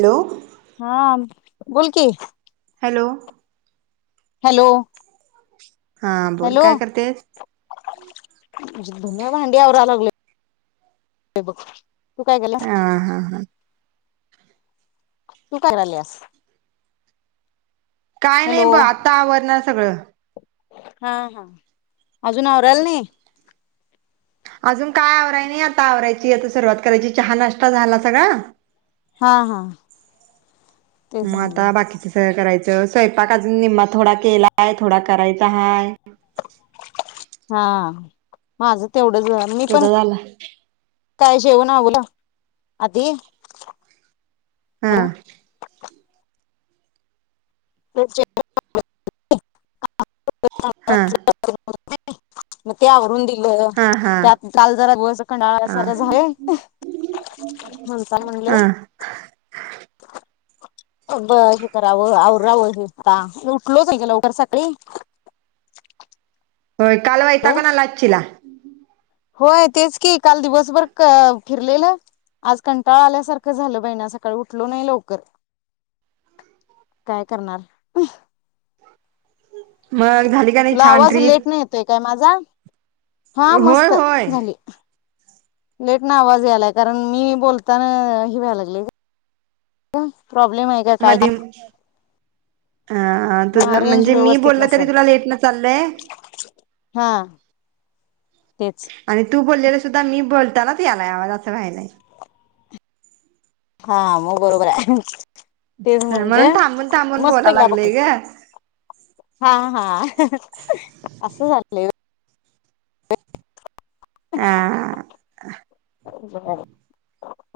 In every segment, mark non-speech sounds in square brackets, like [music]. Hello हा बोलकी hello hello हा बोल हॅलो काय करते? धून भांडी आवरा लागलोय बघ काय केल्यास हा हा हा तू करायल्यास काय नाही हॅलो ब आता आवरनार सगळं [inaudible] हा हा अजून आवरायल नाही? अजून काय आवराय नाही आता आवरायची आता सुरुवात करायची चहा नाश्ता झाला सगळा हा हा तेच मग म्हणलं आता बाकीच सगळं करायचं तर स्वयंपाक अजून निम्मा थोडा केलाय थोडा करायचा आहे हा माझं तेवढंच मी पण तुझा झाला काय जेवण अवल आधी हा हॅलो [unintelligible] हा म ते आवरुन दि ल हा हा त्यात काल जरा दिवस कंडाला हा आल्यासारख झालय म्हणता म्हणलं हा ब हे करावं आवरावं हे काम उठलोच नाय ग लवकर सकाळी होय काल वैताकून आला आचिला होय तेच कि काल दिवसभर क फिरलेलं आज कंटाळा आल्यासारखं झालं बाई ना सकाळी उठलो नाही लवकर काय करणार मग झाली का नाही तुला छान आवाज ट्रीप लेट न येतोय काय मा झा हा होय मस्त होय झाली. लेट न आवाज यालाय कारण मी बोलताना हि व्हायला लागले ग प्रॉब्लेम आहे का काय ह तुझ हा रेंज म्हणजे मी व्यवस्थित बोललं तरी नसेल तुला लेट न चाललंय हा तेच आणि तू बोललेल सुद्धा मी बोल तानाच यांनाय अस व्हयलाय हा मग बरोबर हाय हम्म म्हणून थांबून थांबून मस्त बोला गेला बघ लागलय ग हा हा असं झालंय [unintelligible] आ [unintelligible]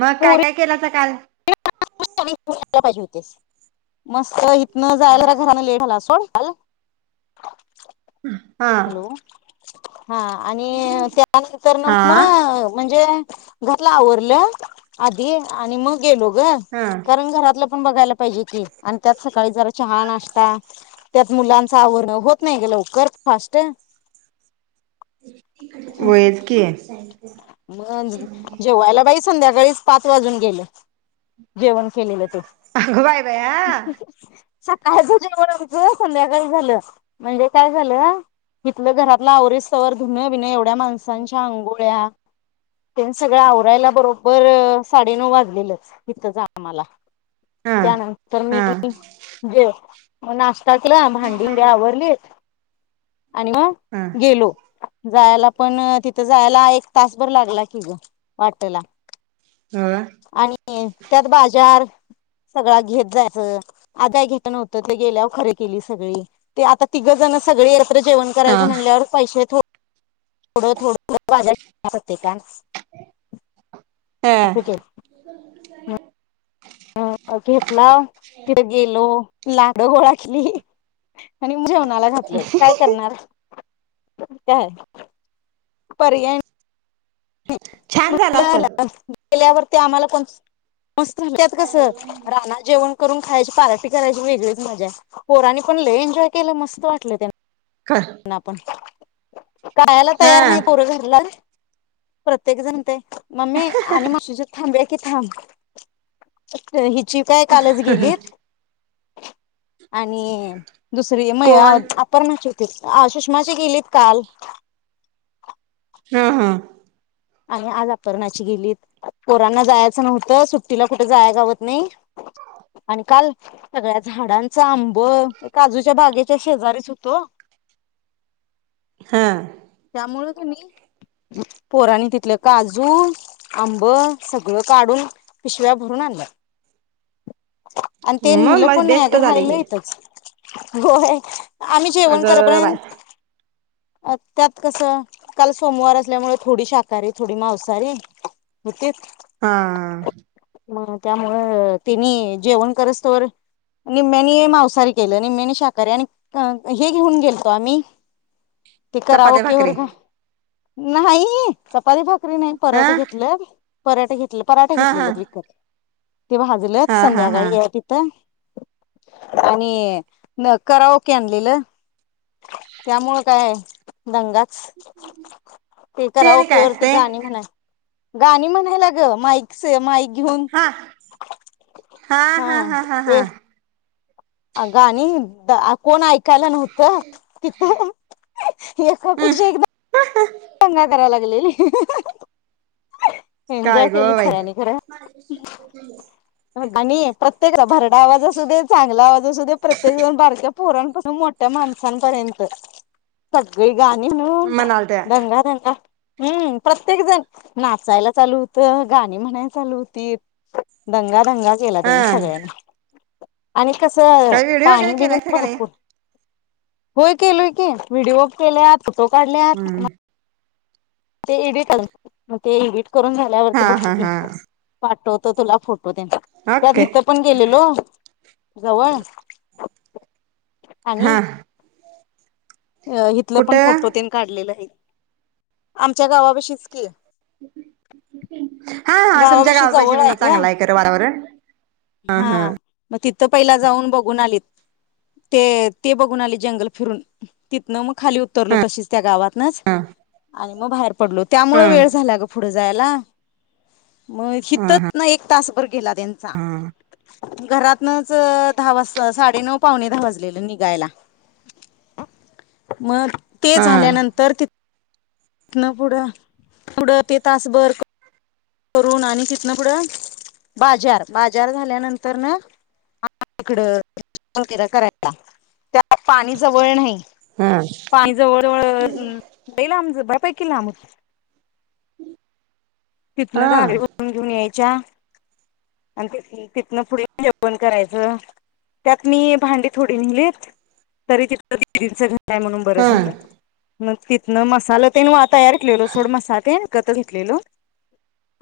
मग काय पुरी काय केलासा काल [inaudible] पाहिजे होतीस मस्त न जायला [inaudible] लेट झालास होय [unintelligible] हा [inaudible] हा आणि त्यानंतर ना हा मग म्हणजे घरातलं आवरलं आधी आणि मग गेलो ग हा कारण घरातल पण बघायला पाहिजे की आण त्यात सकाळी जरा चहा नाश्ता त्यात मुलांच आवरण होत नाही गं लवकर फास्ट होयच की मग जेवयला बाई संध्याकाळीच पाच वाजून गेल जेवण केलेल अगो बाय बाया सकाळच जेवण आमचं संध्याकाळी झालं म्हणजे काय झालं इथलं घरातल आवरीस स्तवर धुन बिन एव या माणसांच्या आंघोळ्या त्यां सगळं आवरायला बरोबर साडेनऊ वाजलेलंच इथंच आम्हाला हा त्यानंतर मी हा जे [unintelligible] टाकीला भांडीबिंडी आवरली आणि मग हा गेलो जायला पण तिथं जायला एक तासभर लागला की ग वाटेला हो आणि त्यात बाजार सगळा घेत जायचं [unintelligible] घेत नव्हतं ते गेल्यावर खरे केली सगळी ते आता तिघं जण सगळे जेवण हा करायं म्हटल्यावर पैशे थो थोडं थोड [unintelligible] [unintelligible] ह [unintelligible] [unintelligible] घेतला तिथ गेलो लाडू गोळा लिही आणि जेवणाला घातलय काय करणार [unintelligible] पर्याय छान झालं असल [unintelligible] केल्यावरती आम्हाला कोण मस्त झालंय त्यात कस रानात जेवण करून खायची पार्टी करायची वेगळीच मजा पोरानी पण लई एन्जॉय केलं मस्त वाटले त्यां हा नं आपण [unintelligible] तयार नाही पोर घरला प्रत्येक जण ते मम्मी आणि म्हशीचं थांबूया की थांब [unintelligible] चिऊ काय कालच गेलीत आणि दुसरी कोण [unintelligible] अपरणाची तेच सुषमाची गेलीत काल हा हा आणि आज अपरणाची गेलीत पोरांना जायचं नव्हतं सुट्टीला कुठ जायाय गावत नाही आणि काल सगळ्या झाडांचा आंब काजूच्या बागेच्या शेजारीच होतो हा. कुणी पोरानी तिथलं काजू आंब सगळं काढून पिशव्या भरून आणल्या. आणि ते मग नेलं मग पण नाही बेस्ट अगं झाले राहील की इथचं होय. आम्ही जेवण अगं बाय करपर्यंत आता कस काल सोमवार असल्यामुळ थोडी शाकाहारी थोडी मांसाहारी होतीच हा म त्यामुळ तिनी जेवण करसतोवर निम्म्यानी मांसाहारी केलं निम्म्यानी शाकाहारी आणि हे घेऊन गेलतो आम्ही ते करा व चपात्या की भाकरी वर काय? नाही च् तरी भाकरी नाही हा पराठे घेतलं. पराठे घेत ते पराठे हा हा घेतलेले विकत ते भाजलंत हा हा हा संध्याकाळी आहे तिथं आणि न करावक आणलेलं त्यामुळ काय दंगाच ते आणि करावके काय वर ती असते गाणी म्हणा गाणी म्हणायला ग माईकच माईक घेऊन हा हा हा हा हा हा अ गाणी ग कोण ऐकायला नव्हत कि हम् एकापेक्षा एकदा चागला दंगा कराया लागली काय गो बाई? आणि प्रत्येकला भरडा आवाज असू दे चांगला आवाज असू दे प्रत्येकजण बारक्या पोरांपासून मोठ्या माणसांपर्यंत सगळी गाणी म्हणून म्हणाल त्या दंगा दंगा हम्म प्रत्येक जण नाचायला चालू होतं गाणी म्हणायला चालू होती दंगा दंगा केला हा त्यानी सगळ्यांनी आणि कसं काही व्हिडिओ पाणी वगैरे बिणी केलायच का नाही भरपूर होय केलोय की विडियो केले फोटो काढल्यात हम्म ते ते इडेड करुन ते इडेट करून करून झाल्यावरती हा बघते हा की हा पाठवत तुला फोटो तो त्याच्या त त्या ओके इथ पण गेलेलो जवळ हा आणि अ हथलं पण कुठं फोटो त्यांनी काढलेला आहे आमच्या गावा पाशिचकी [unintelligible] हा तुमच्या गावापशी गावापाशी जवळ पण आहे का चांगला खरं वातावरण हा मग तिथं पहिला जाऊन बघून आलीत. ते ते बघून आली जंगल फिरून तिथनं मग खाली उतरलो तशीच त्या गावातनच आणि मग बाहेर पडलो हा त्यामुळे वेळ झाल्या पुढे जायला मग हितच हा ना एक तास र गेला त्यांचा घरातनच दहा वाजता साडेनऊ- पावणे दहा वाजलेलं निघायला मग ते हा झाल्यानंतर न पुढं पुढं ते तासभर करून आणि तिथन पुढं बाजार बाजार झाल्यानंतर ना इकड तिकड करायला त्यात पाणी जवळ नाही हा पाणी जवळजवळ लय लांब बऱ्यापैकी लांब तिथन हा झारे भरून घेऊन यायचं. चा तिथनं पुढ जेवण करायचं त्यात मी भांडी थोडी नेलीत, तरी तिथ दिदीच घर काय म्हणून हा बरं हा झालं मग तिथनं मसाल तेण वा तयार केलेलो सोड मसा ते गत घेतलेलो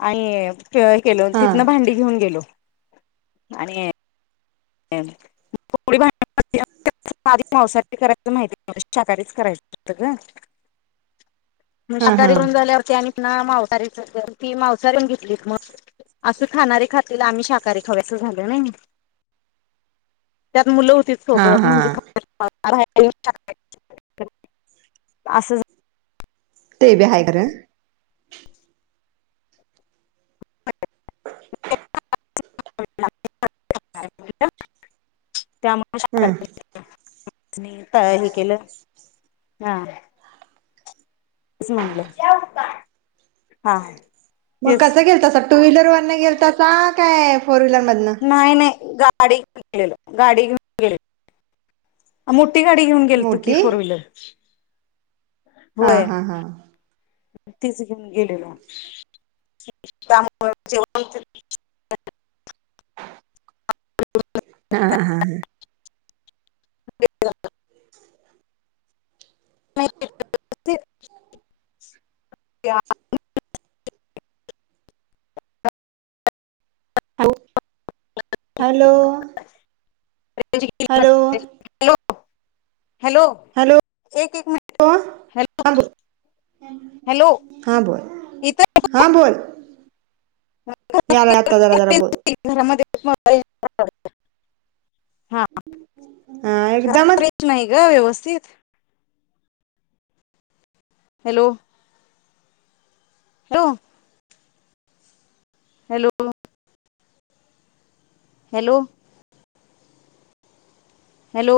आणि केलं हा तिथं भांडी घेऊन गेलो आणि [inaudible] पावसा करायचं माहिती शाकाारीच करायचं असत ग मग हा हा शाकाहारी होऊन झाल्यावर आणि ते पुन्हा आणि मांसाहारीच ती मांसाारी पण घेतलीत मग असं खाणारे खातली आम्ही शाकाहारी खावयचं झाल नय मुल होती हा सोबत हा म्हणजे [inaudible] असं ते बी हाय बरं [unintelligible] त्या ह [unintelligible] हे केलं हा अस म्हणलं हा म तेच कसं गेलतसा टू व्हीलर वरण गेलतसा होय नाय नाय गाडी घेऊन गेलोल गाडी घेऊन गेलोल अ् मोठ टी गाडी घेऊन गेलतो की मोठी फोर व्हीलर हा हा हा तिच घेऊन गेलेलो त्यामुळे [unintelligible] [unintelligible] हा हा [unintelligible] [unintelligible] हॅलो हॅलो [unintelligible] हॅलो हॅलो एक एक मिनिट ब हॅलो हा बोल हॅलो हा बोल इथ हा बोल यालाय आत्ता जरा जरा बोल [unintelligible] हा हा एकदमच रेंज नाही ग व्यवस्थित हॅलो [unintelligible] हॅलो हॅलो हॅलो